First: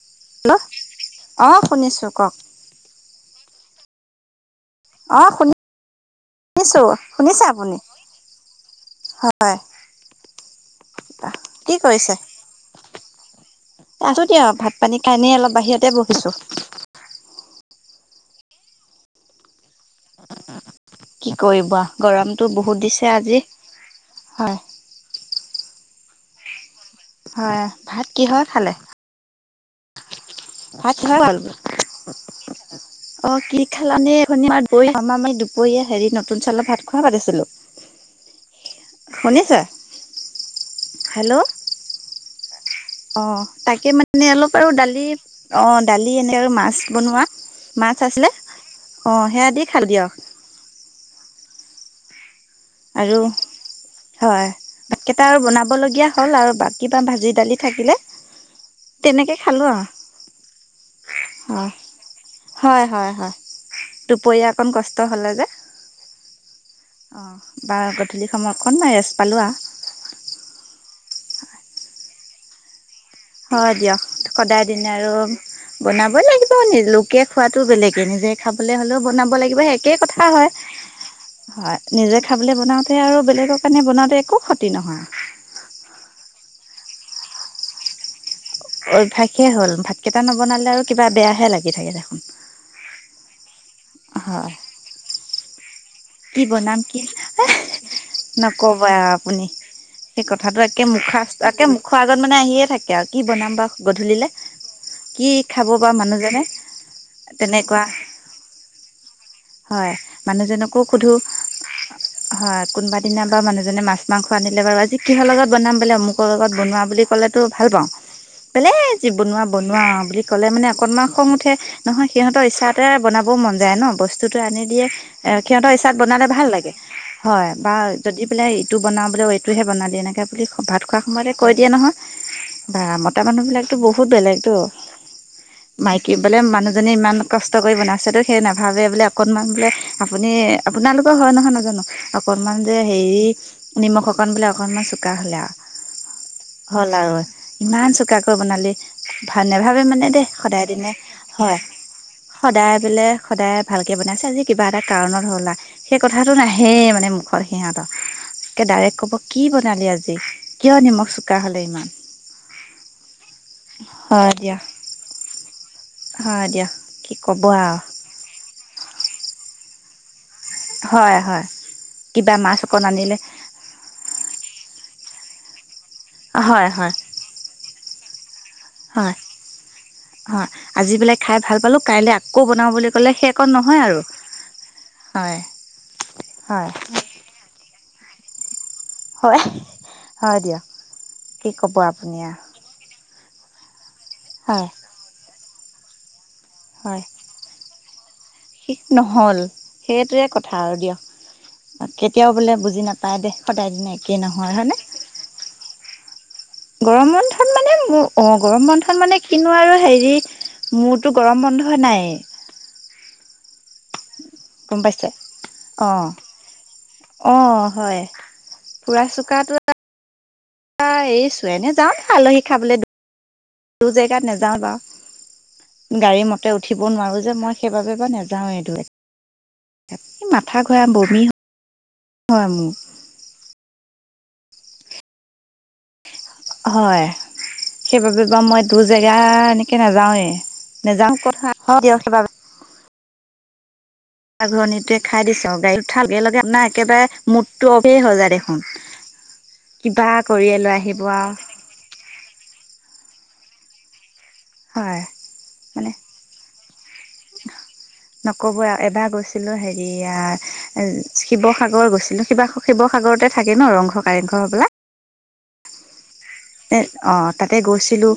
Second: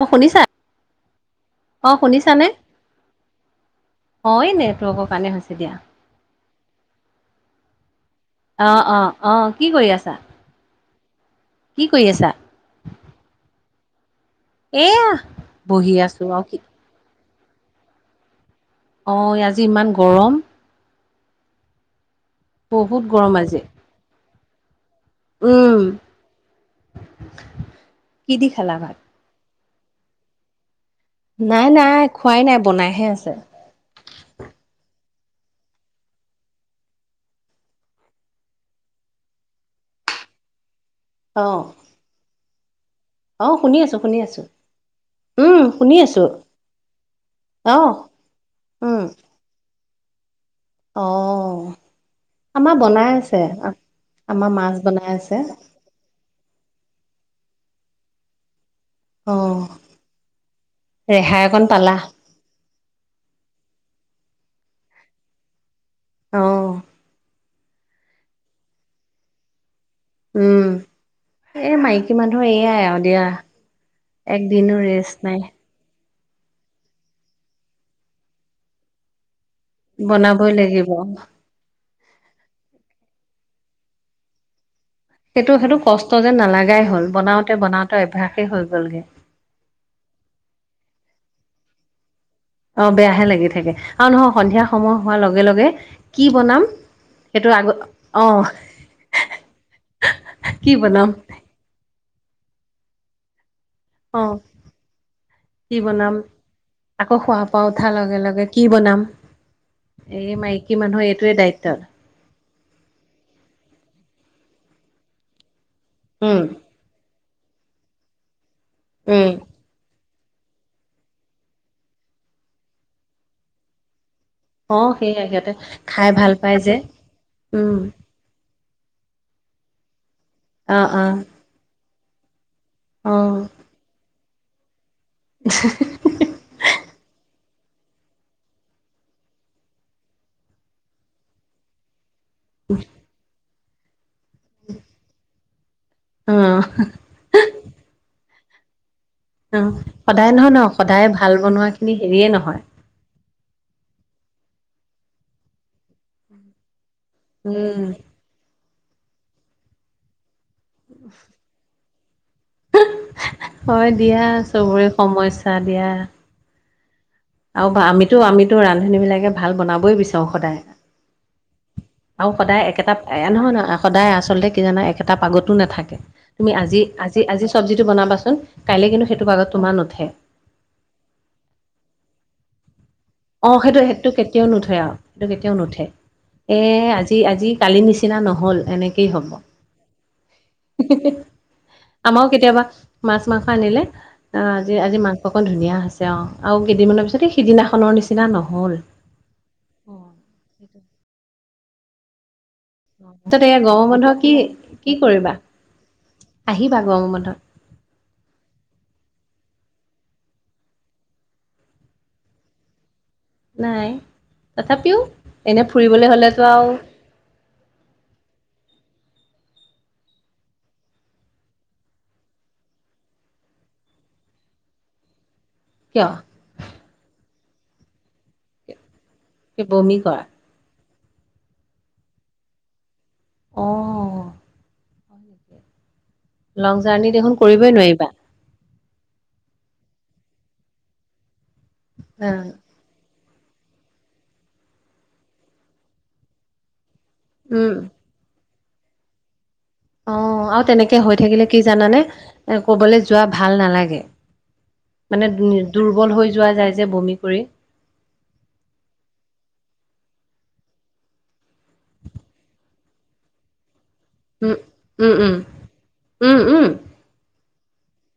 অ শুনিছা? অ শুনিছো কওক শুনিছানে? হয় নেটৱৰ্কৰ অ কাৰণে হৈছে দিয়া। শুনিছো, শুনিছে আপুনি? অ অ অ হয়। কি কৰি আছা কি কৰি কৰিছে? আছা আছো দিয়ক ভাত পানী এয়া খাই এনেই অলপ বাহিৰতে বহি আছো বহিছো। আৰু কি অ, আজি ইমান গৰম। কি কৰিবা গৰমটো বহুত দিছে আজি। হয়। উম। হয়, ভাত কি কিহৰে দি খালা খালে? ভাত ভাত খা ভাল নাই নাই খোৱাই নাই বনাইহে আছে অ কি খালানে এখনিমাৰ ব [unintelligible] আমাৰ মানে দুপৰীয়া হেৰি নতুন চাউলৰ ভাত খোৱা পাতিছিলো শুনিছে? হেল্ল' অ অ শুনি তাকে আছো শুনি মানে আছো অলপ আৰু দালি উম অ শুনি দালি আছো এনে আৰু মাছ বনোৱা মাছ অ মাছ আছিলে, উম সেয়া দি খালোঁ দিয়ক। অ আমাৰ বনাই আৰু আছে। আহ হয় ভাতকেইটা আৰু বনাবলগীয়া হ'ল আৰু কিবা ভাজি দালি থাকিলে। অ তেনেকে খালো ৰেহাই আৰু অকণ অ পালা হয় হয় দুপৰীয়া অকণ কষ্ট হ'লে যে অ অ বাৰ গধূলি সময় অকণমানই ৰেষ্ট পালো আৰু উম এই মাইকী মানুহ এয়াই দিয়া হয় দিয়ক সদায় একদিনো দিন আৰু ৰেষ্ট নাই বনাব ই লাগিব নি লোকে খোৱাটো বেলেগে নিজে খাবলৈ হ'লেও বনাব লাগিবই একেই কথা হয় বনাবই লাগিব। হয় নিজে খাবলৈ বনাওঁতে আৰু বেলেগৰ কাৰণে বনাওঁতে একো সত সেইটো সেইটো কষ্ট যেন নালাগাই হল বনাওতে বনাওতে অভ্যাস। অভ্যয়াসে হ'ল ভাত কেইটা নবনালে আৰু কিবা বেয়াহে লাগি থাকে দেখোন। অ বেয়াহে লাগি থাকে আৰু নহয় হয় সন্ধিয়া সময় হোৱাৰ লগে লগে কি বনাম সেইটো আগ নকব আৰু আপুনি সেই কথাটো কি একে বনাম মুখা একে মুখ আগত মানে আহিয়ে থাকে আৰু কি বনাম বা অ গধূলিলে কি খাব কি বা বনাম মানুহজনে আকৌ শুৱাৰ পৰা তেনেকুৱা উঠাৰ লগে লগে কি বনাম হয় এই মানুহজনক মাইকী আকৌ মানুহৰ সোধো এইটোৱে দায়িত্ব। হয় কোনোবা দিনা বাাৰু মানুহজনে মাছ মাংস আনিলে বাৰু আজি কিহৰ লগত বনাম বোলে অমুকৰ উম লগত বনোৱা বুলি ক'লেতো ভাল পাওঁ বোলে যি উম বনোৱা বনোৱা বুলি। ক'লে মানে অকণমান খং উঠে নহয় সিহঁতৰ ইচ্ছাতে বনাবও মন যায় ন বস্তু। বস্তুটো আনি অ দিয়ে সেইয়াই এ সিহঁতে সিহঁতৰ ইচ্ছাত খাই বনালে ভাল পাই লাগে যে হয় উম বা যদি বোলে। এইটো বনাওঁ বুলি এইটোহে বনালি এনেকে বুলি অ ভাত খোৱাৰ অ সময়তে কৈ দিয়ে নহয়। বা অ মতা মানুহবিলাকতো বহুত বেলেগতো মাইকী বোলে মানুহজনী ইমান। কষ্ট কৰি বনাইছে তো সেই নাভাবে বোলে অকনমান বোলে আপুনি আপোনালোকৰ হয় নহয় নাজানো। অকনমান যে হেৰি নিমখ অকন বোলে অকনমান চোকা হলে আউ। অ হল আৰু ইমান চোকাকৈ বনালি। ভাল অ নেভাবোবে মানে দেই নহয় ন সদায় দিনে ভাল হয় বনোৱা খিনি হেৰিয়ে নহয় সদায় বোলে সদায় ভালকে বনাইছে আজি কিবা এটা কাৰণত হল আ সেই কথাটো নাহেই মানে। মুখৰ উম সিহঁতৰ কে ডাইৰেক্ট ক'ব কি বনালি আজি। কিয় নিমখ চোকা হ'লে ইমান। হয় দিয়া চবৰে সমস্যা দিয়া। অ দিয়া। কি ক'ব আৰু আমিতো আমিতো ৰান্ধনী বিলাকে ভাল বনাবই বিচাৰো। সদায় হয় হয় আৰু কিবা মাছ সদায় অকণ একেটা আনিলে নহয় নহয় সদায় আচলতে কি জানা এটা পাগতো নাথাকে তুমি হয় আজি হয় আজি আজি চব্জিটো বনাবাচোন। কাইলৈ কিন্তু হয় সেইটো পাগত তোমাৰ নুঠে হয় আজি বোলে খাই ভাল পালো কাইলে আকৌ বনাবলে। অ সেইটো সেইটো কেতিয়াও নুঠে আউ সেইটো হয় কেতিয়াও নুঠে এ হয় আজি আজি কালি নিচিনা। নিচিনা নহল এনেকেই হ'ব। হয় হয় দিয়ক কি ক'ব আপুনি আমাৰও আৰু কেতিয়াবা মাছ। মাংস আনিলে অ হয় আজি আজি মাংসকন ধুনীয়া হৈছে আউ আৰু হয় কেইদিনমানৰ পিছতে সিদিনাখনৰ নিচিনা। নহল শেষ নহল অ সেইটোৱে কথা আৰু সেইটো দিয়া কেতিয়াও বোলে বুজি নাপায় দে তাৰপিছত এয়া সদায় গৰমৰ দিনে বন্ধ একেই কি নহয় হয়নে। কি কৰিবা আহিবা গৰমৰ গৰম বন্ধত মানে অ গৰম বন্ধত মানে কিনো আৰু। হেৰি মোৰটো গৰম বন্ধই নাই। নাই গম তথাপিও পাইছে এনে অ ফুৰিবলৈ হলেতো আউ। অ হয় ফুৰা চকাটো এটা। এই চোৱেনে যাও ন আলহী খাবলে দূৰ জেগাত নেযাওঁ বাও। কিয় গাড়ী মতে উঠিব নোৱাৰো যে মই সেইবাবে বা নাযাও এ কি বমি কৰা এইদৰে। মাথা ঘূৰাই বমি হয় মো। অ' লং হয় জাৰ্ণি দেখোন কৰিবই নোৱাৰিবা সেইবাবে বা মই। দূৰ জেগা এনেকে নাযাওৱে নাযাও কত সাহত দি ৰখিবা। মাথা ঘূৰিণিটোৱে খাই দিছে গাড়ীত উঠাৰ লগে লগে আপোনাৰ একেবাৰে উম মুডটো অফেই হৈ যায় দেখোন। হম্। অ আৰু তেনেকে হৈ থাকিলে কি জানানে। ক'বলৈ যোৱা ভাল নালাগে হয় মানে দুৰ্বল হৈ যোৱা যায়। যে বমি কৰি নকব আৰু এবাৰ গৈছিলো হেৰিয়া। শিৱসাগৰ গৈছিলোঁ শিৱ শিৱসাগৰতে থাকে ন ৰংঘৰ। কাৰেংঘৰ উম হ'বলা উম উম। উম অ তাতে গৈছিলো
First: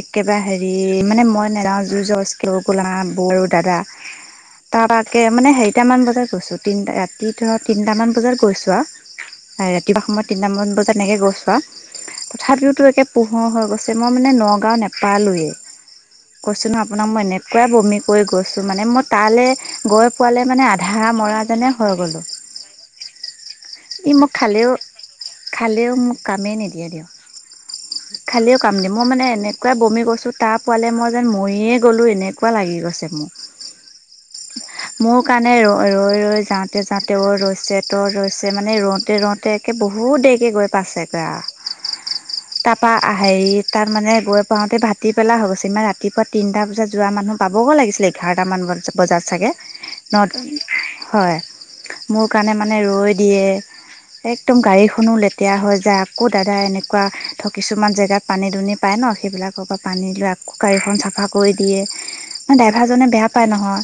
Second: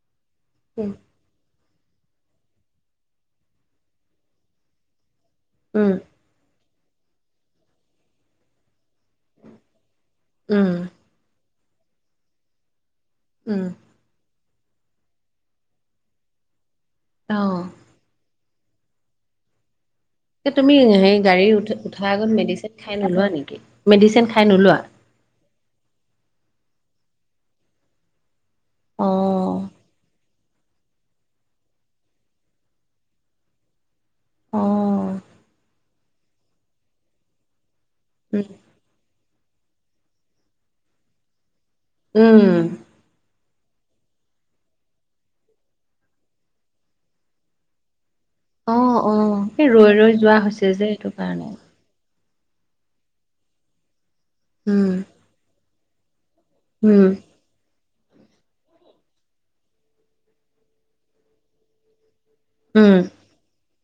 একেবাৰে হেৰি উম মানে মই নেযাও। যুঁ যবছদিকে লৈ গল আমাৰ বৌ আৰু দাদা তাৰ পাকে মানে উম হেৰিটামান বজাত গৈছোঁ। তিনটা ৰাতি ধৰ তিনিটামান বজাত গৈছোঁ আউ। কিবা সময়ত উম তিনটামান বজাত এনেকৈ গৈছো আউ। তথাপিওতো একে পোহৰ উম হৈ গৈছে মই মানে নগাঁও নেপালোৱেই কৈছো নহয়। আপোনাক মানে পুৰা অ' বমি কৰি গৈছোঁ মানে মই তালে। গৈ পোৱালে মানে তুমি আধা হেৰি মৰা গাড়ী উঠ যেনে হৈ উঠাৰ গ'লোঁ। আগত মেডিচিন খাই নোলোৱা নি। ই মোক খালেও খালেও মোক কামেই নিদিয়ে দিয়ক। খালিও কাম দি মই মানে অ', এনেকুৱাই বমি কৰিছোঁ। তাৰ পোৱালে মই যেন ময়ে গ'লোঁ এনেকুৱা লাগি গৈছে মোক। মোৰ অ', কাৰণে ৰ ৰৈ ৰৈ যাওঁতে যাওঁতে ৰৈছে ত। উম, মানে ৰওঁতে ৰওঁতে একে বহুত দেৰিকৈ গৈ পাইছেগৈ আৰু। উম। হেৰি তাত মানে গৈ পাওঁতে ভাটি পেলাই হৈ গৈছে ইমান ৰাতিপুৱা তিনিটা বজাত যোৱা মানুহ পাবগৈ লাগিছিলে কি। বাৰটা মান অ', বজাত অ', চাগে এই ৰৈ ৰৈ ন যোৱা হৈছে যে সেইটো হয়। কাৰণে। মোৰ কাৰণে মানে ৰৈ দিয়ে একদম উম, গাড়ীখনো লেতেৰা হৈ যায়। আকৌ দাদা এনেকুৱা উম, ধ কিছুমান জেগা। যিলাক পানী দুনি পায় ন সেইবিলাকৰ পৰা পানী লৈ আকৌ গাড়ীখন চাফা কৰি দিয়ে। ম উম, ড্ৰাইভাৰজনে বেয়া পায় নহয়।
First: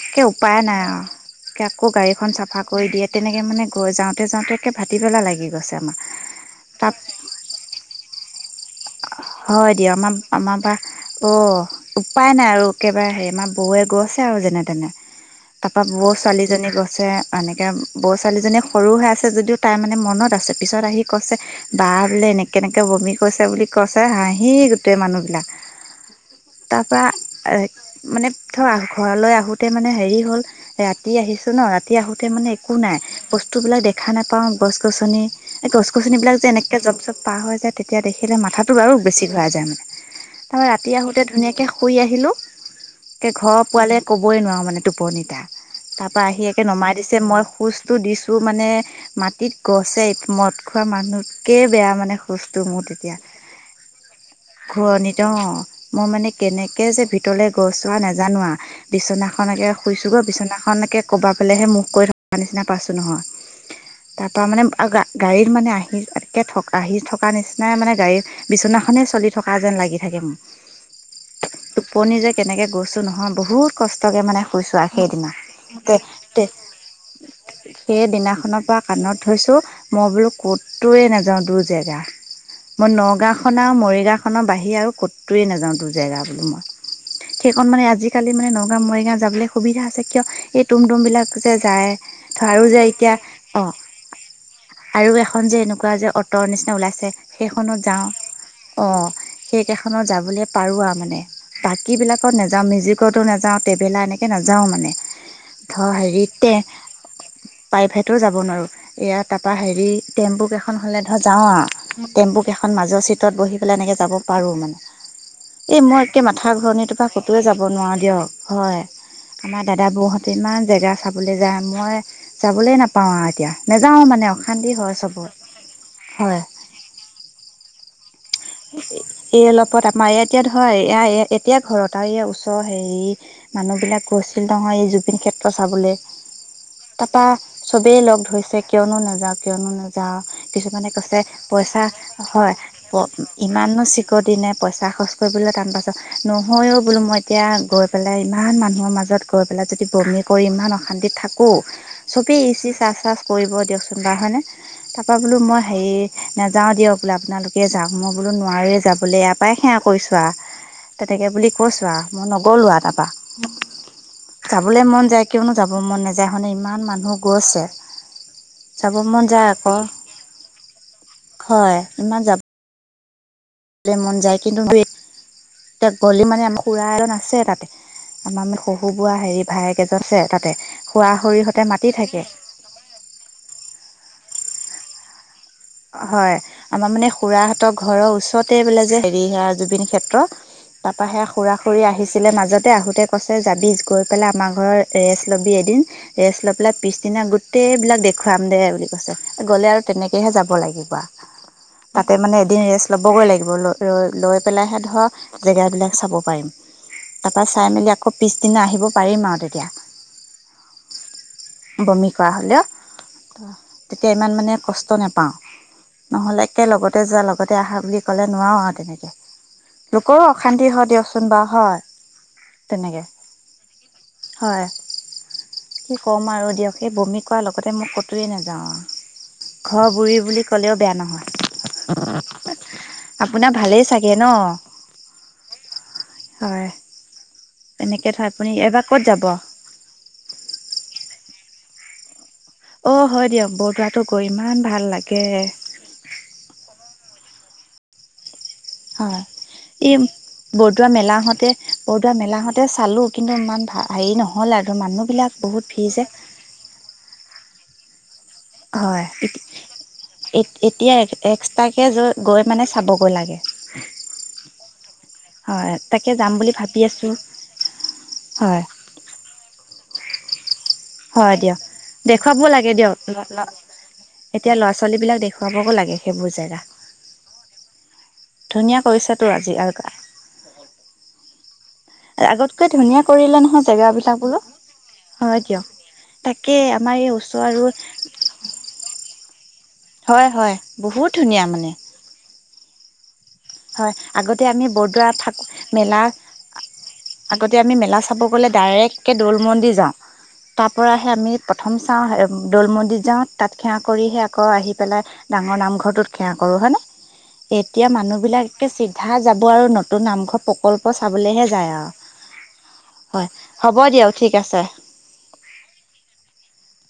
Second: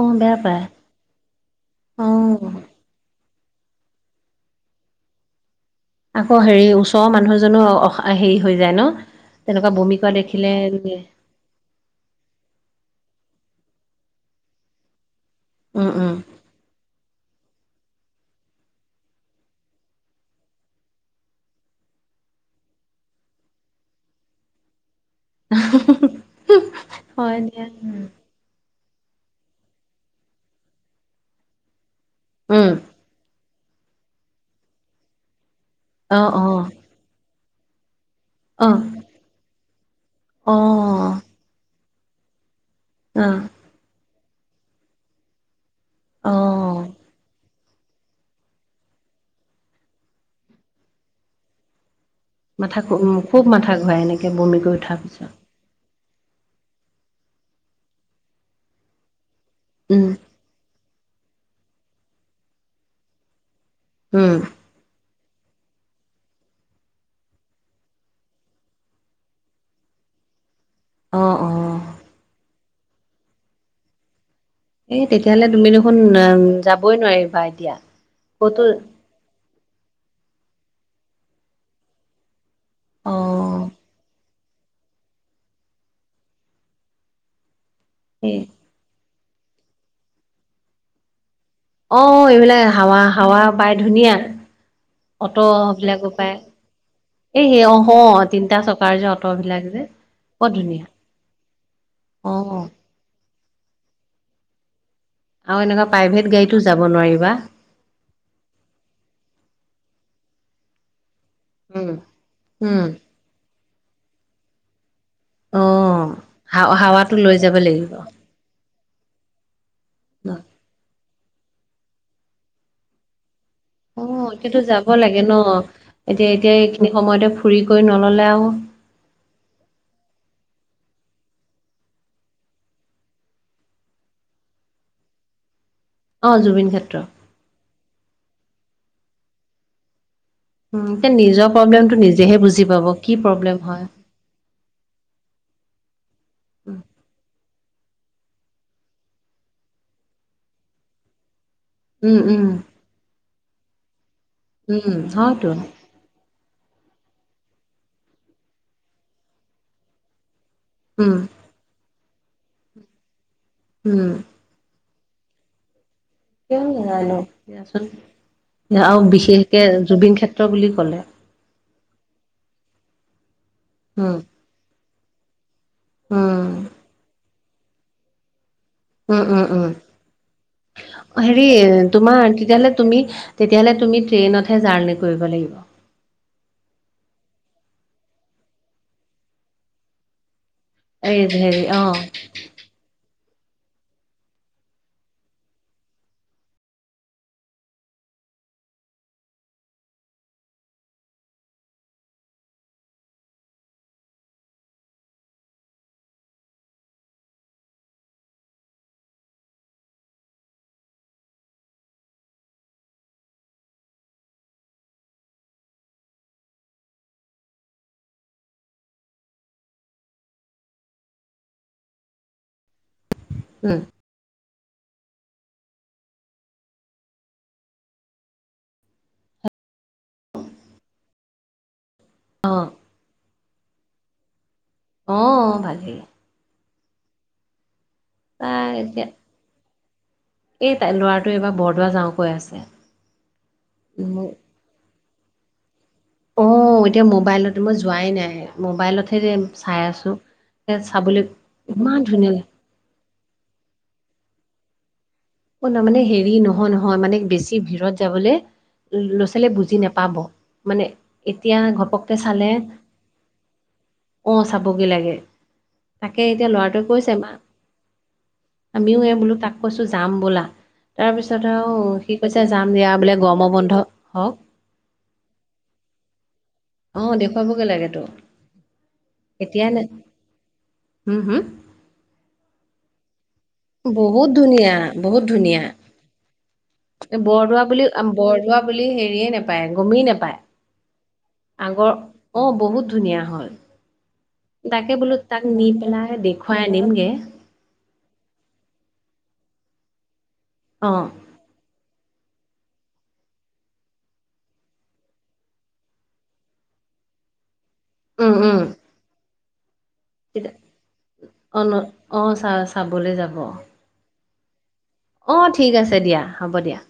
অ', বেয়া উপায় পায় নাই আৰু আকৌ গাড়ীখন অ', চাফা কৰি দিয়ে। তেনেকে মানে গৈ যাওঁতে যাওঁতে একে ভাটি পেলা লাগি গৈছে। আমাৰ আকৌ হেৰি তাত ওচৰৰ মানুহ জনো অ হেৰি। হৈ যায় ন? তেনেকুৱা হয় দিয়া বমি কৰা আমাৰ দেখিলে আমাৰ বা অ উপায় নাই আৰু একেবাৰে হেৰি। আমাৰ বৌৱে গছে আৰু যেনে তেনে তাৰাপা উম, বৌ উম, ছোৱালীজনী গছে। এনেকে ব ছোৱালীজনী সৰু হৈ আছে যদিও তাই মানে মনত আছে পিছত আহি কৈছে বা বোলে। এনেকে এনেকে বমি কৰিৈছে বুলি কৈছে হাঁহি গোটেই মানুহ। তাপা হয় আ দিয়া মানে। ঘৰলৈ আহোতে মানে হেৰি হ'ল ৰাতি আহিছো ন ৰাতি আহোতে মানে উম, একো নাই বস্তু। বসু বিলাক দেখা নোপাও গছ গছ গছ গছন অ', বিলাক যে অ', এনেকে জ জপ পাৰ হয় যায় তেতিয়া দেখিলে ম অ', বাৰু বেছি ঘোৰাই যায় মানে তাৰ ৰাতি অ', আহোতে ধুনীয়াকে শুই আহিলো। এ অ', ঘৰ পোৱালে কবই নোৱাৰো মানে টোপনিতা তাৰ পৰা আহি একে অ', নমাই। দিছে মই খোজটো দিছোঁ মানে মাটিত গছে মদ খোৱা মানুহতকে বেয়া মানে। খোজটো মাথা মোৰ তেতিয়া। খুব মাথা ঘূৰাই এনেকৈ বমি কৰি উঠাৰ ঘূৰণিত পিছত। অ', মই মানে কেনেকে যে ভিতৰলে গইচো নাজানো বিছনাখনকে উম, শুইছো গৈ বিছনাখন। খনকৈ ক'ৰব ফালেসে মুখ কৰি থৰা নিচিনা পাইছোঁ নহয় উম, তাৰপৰা মানে। গাড়ীত মানে আহি একে থ আহি থকা নিচিনাই মানে। গাড়ী বিচনাখনে চলি থকা যেন লাগি থাকে মোক। আহ অ। কেনেকৈ গৈছোঁ নহয় বহুত কষ্টকে মানে। গইছো আৰু এ সেইদিনা তেতিয়াহ'লে তুমি তে দেখোন তে যাবই নোৱাৰিবা এতিয়া ক'তো সেইদিনাখনৰ পৰা কাণত ধৰিছোঁ মই বোলো ক'তয়ে নাযাও দুই জেগা মই নগাও খন অ'। আৰু মৰিগাও খন, নগাঁও বাহিৰে আৰু ক'তয়ে নাযাও দু জেগা বোল মই সেইখন মানে আজিকালি এ মানে নগাও মৰিগাঁও যাবলৈ সুবিধা আছে কিয় এই তুম ডুমবিলাক ধ অ এইবিলাক যে হাৱা এতিয়া হাৱা অ পাই ধুনীয়া আৰু এখন অটো যে এনেকুৱা যে বিলাকো পায় অতৰ নিচিনা ওলাইছে এই সেই সেইখনত অ যাওঁ তিনিটা অ চকাৰ যে অট বিলাক যে সেইকেইখনত যাবলে বৰ পাৰো আৰু ধুনীয়া তাৰমানে বাকী বিলাকত অ না যাওঁ মিউজিকত নাওঁ টেবেলা এনেকে নাযাওঁ মানে আৰু ধ এনেকুৱা প্ৰাইভেট হেৰিতে গাড়ীতো যাব নোৱাৰিবা পাইপহতো যাব নোৱাৰো এয়া তাৰাপা হেৰি টেম্পু কেইখন হলে ধৰ যাওঁ উম আৰু টেম্পু কেইখন উম মাজৰ চিটত বহি পেলাই এনেকে যাব পাৰো। অ এ মই একে মাথা হা ঘৰণিটোৰ পৰা হাৱাটো লৈ ক'তোৱে যাব লাগিব নোৱাৰো দিয়ক হয়। আমাৰ দাদাবোৰহঁতে ন ইমান জেগা চাবলৈ যায় মই চাবলৈ নাপাওঁ আৰু এতিয়া, অ নেযাওঁ মানে এতিয়ো অশান্তি যাব হয় লাগে চবৰে ন এতিয়া হয়। এতিয়া এইখিনি সময়তে ফুৰি কৰি নললে আৰু এই অলপত আমাৰ ই এতিয়া হয় এ এতিয়া ঘৰত আৰু ই ওচৰ হেৰি মানুহ বিলাক গৈছিল নহয় এই জুবিন ক্ষেত্ৰ চাবলে অ জুবিন ক্ষেত্ৰ তাৰাপা চবেই লগ ধৰিছে কিয়নো নাযাও কিয়নো নাযাওঁ উম, কিছুমানে এতিয়া কৈছে নিজৰ পইচা প্ৰব্লেমটো নিজেহে হয় বুজি পাব প কি প্ৰব্লেম ইমানো হয়। চিকটি নে, নাই পইচা খৰচ কৰিবলৈ টান পাইছো নহয়ও বোলো মই এতিয়া গৈ পেলাই ইমান মানুহৰ মাজত গৈ পেলাই যদি বমি কৰি ইমান অশান্তিত থাক কৌ উম, চবেই উম, ইচ ইচ আচ আছ কৰিব দিয়কচোন বাৰ হয়নে উম, তাৰপৰা বোলো হয়তো মই হেৰি নাযাওঁ দিয়ক বোলে আপোনালোকে যাওক মই বোলো নোৱাৰোৱেই যাবলৈ ইয়াৰ পৰাই সেৱা কৰিছোঁ আ উম, তেনেকে বুলি কৈছো আ মই নগলোোৱা তাৰপা উম। যাবলে মন যায় কিয়নো যাব মন নাযায় ম কিয় ইমান মানুহ নাজানো গৈ আছে দিয়াচোন আৰু বিশেষকে জুবিন ক্ষেত্ৰ বুলি কলে ইমান যাব, লে মন উম, যায় কিন্তু এতিয়া গলি মানে উম, আমাৰ খুৰা এল আছে তাতে আমাৰ মানে পহু বোৱা উম, উম, হেৰি উম। ভাইেকেইজছে তাতে খোৱা হেৰি খৰিহতে মাতি তোমাৰ থাকে তেতিয়াহ'লে তুমি তেতিয়াহ'লে তুমি ট্ৰেইনতহে জাৰ্ণি কৰিব লাগিব। হয় আমাৰ মানে খুৰাঁহতৰ ঘৰৰ ওচৰতে বোলে যে হেৰি জুবিন ক্ষেত্ৰ তাৰপ এই সে খুৰা হেৰি খুুৰি অ', আহিছিলে মাজতে আহোতে কছে যাবি গৈ পেলাই আমাৰ ঘৰ ৰেষ্ট ল'বি এদিন ৰেষ্ট লৈ পেলাই পিছদিনা গোটেইবিলাক দেখি দেখুৱাম দে বুলি কৈছে গ'লে আৰু তেনেকেহে যাব লাগিব আ তাতে মানে এদিন ৰেষ্ট ল'বগৈ লাগিব ল লৈ পেলাইহে ধৰক জেগাবিলাক চাব পাৰিম। তাৰপৰা চাই মেলি আকৌ পিছদিনা আহিব পাৰিম আৰু তেতিয়া বমি কৰা হ'লেও তেতিয়া ইমান মানে কষ্ট নাপাওঁ নহ'লে একে লগতে যোৱা লগতে আহা বুলি ক'লে নোৱাৰো আৰু তেনেকে লোকৰো অশান্তি হয় দিয়কচোন বাৰু হয় তেনেকে উম। হয়। কি ক'ম আৰু দিয়ক সেই বমি কৰোৱাৰ লগতে মোক কতোৱে নাযাওঁ আৰু ঘৰ বুৰি বুলি ক'লেও বেয়া নহয়। অঁ, আপোনাৰ ভালেই চাগে ন আহ ভালেই এনেকৈ ধয় আপুনি তাই এইবাৰ এতিয়া ক'ত যাব এই তাই ল'ৰাটো এইবাৰ বৰদোৱা যাওঁ কৈ আছে অ হয় দিয়ক বৰদোৱাটো গৈ ইমান ভাল লাগে। আহ এতিয়া মোবাইলত মই যোৱাই নাই মোবাইলতহে হয়। যে চাই এই আছো এ বৰদোৱা চাবলৈ মেলাহঁতে ইমান বৰদোৱা ধুনীয়া লাগে মেলাহঁতে চালো কিন্তু ইমান ভ হেৰি নহল আৰু মানুহবলাক অ ন মানে হেৰি নহয় নহয় মানে বেছি ভিৰত যাবলে হয় ল'ৰা ছোৱালীয়ে বুজি নাপাব মানে এতিয়া এতিয়া এক্সট্ৰাকে ঘপককে চালে গৈ মানে চাবগৈ লাগে [unintelligible] অ চাবগৈ লাগে হয় তাকে যাম এতিয়া বুলি ভাবি ল'ৰাটোৱে কৈছে আছোঁ মা হয় আমিও এই বোলো তাক কৈছো যাম বোলা হয় দিয়ক দেখুৱাবওঁ লাগে দিয়ক বোলে গৰমৰ বন্ধ হওক এতিয়া ল'ৰা ছোৱালী বিলাক দেখুৱাবো লাগে লাগে সেইবোৰ জেগা অঁ দেখুৱাবগে লাগে তো ধুনীয়া কৰিছেতো আজি এতিয় নে উম হু আগতকৈ ধুনীয়া কৰিলে নহয়। জেগাবিলাক বহুত বোলো ধুনীয়া বহুত হয় ধুনীয়া। দিয়ক। তাকে আমাৰ এই ওচৰ বৰদোৱা আৰু বুলি বৰদোৱা বুলি হেৰিয়ে নাপায়। গমেই হয় নাপায় হয় বহুত ধুনীয়া মানে আগৰ অঁ বহুত ধুনীয়া হয়। হয় আগতে আমি বৰদোৱা থাকো নি মেলা পেলাই দেখুৱাই আনিমগে আগতে আমি মেলা চাব গ'লে। ডাইৰেক্ট কে দল মন্দিৰ যাওঁ তাৰ অ পৰাহে আমি প্ৰথম চাওঁ দৌল মন্দিৰ যাওঁ তাত সেৱা কৰিহে আকৌ আহি পেলাই ডাঙৰ নামঘৰটোত সেৱা কৰো হা নে এতিয়া মানুহ উম উম বিলাকে চিধা যাব আৰু নতুন নামঘৰ তেতিয়া- প্ৰকল্প চাবলে হে অ যায় ন- আউ অ চা চাবলৈ হ'ব দিয়ক ঠিক আছে আহ ঠিক আছে দিয়া হ'ব দিয়া।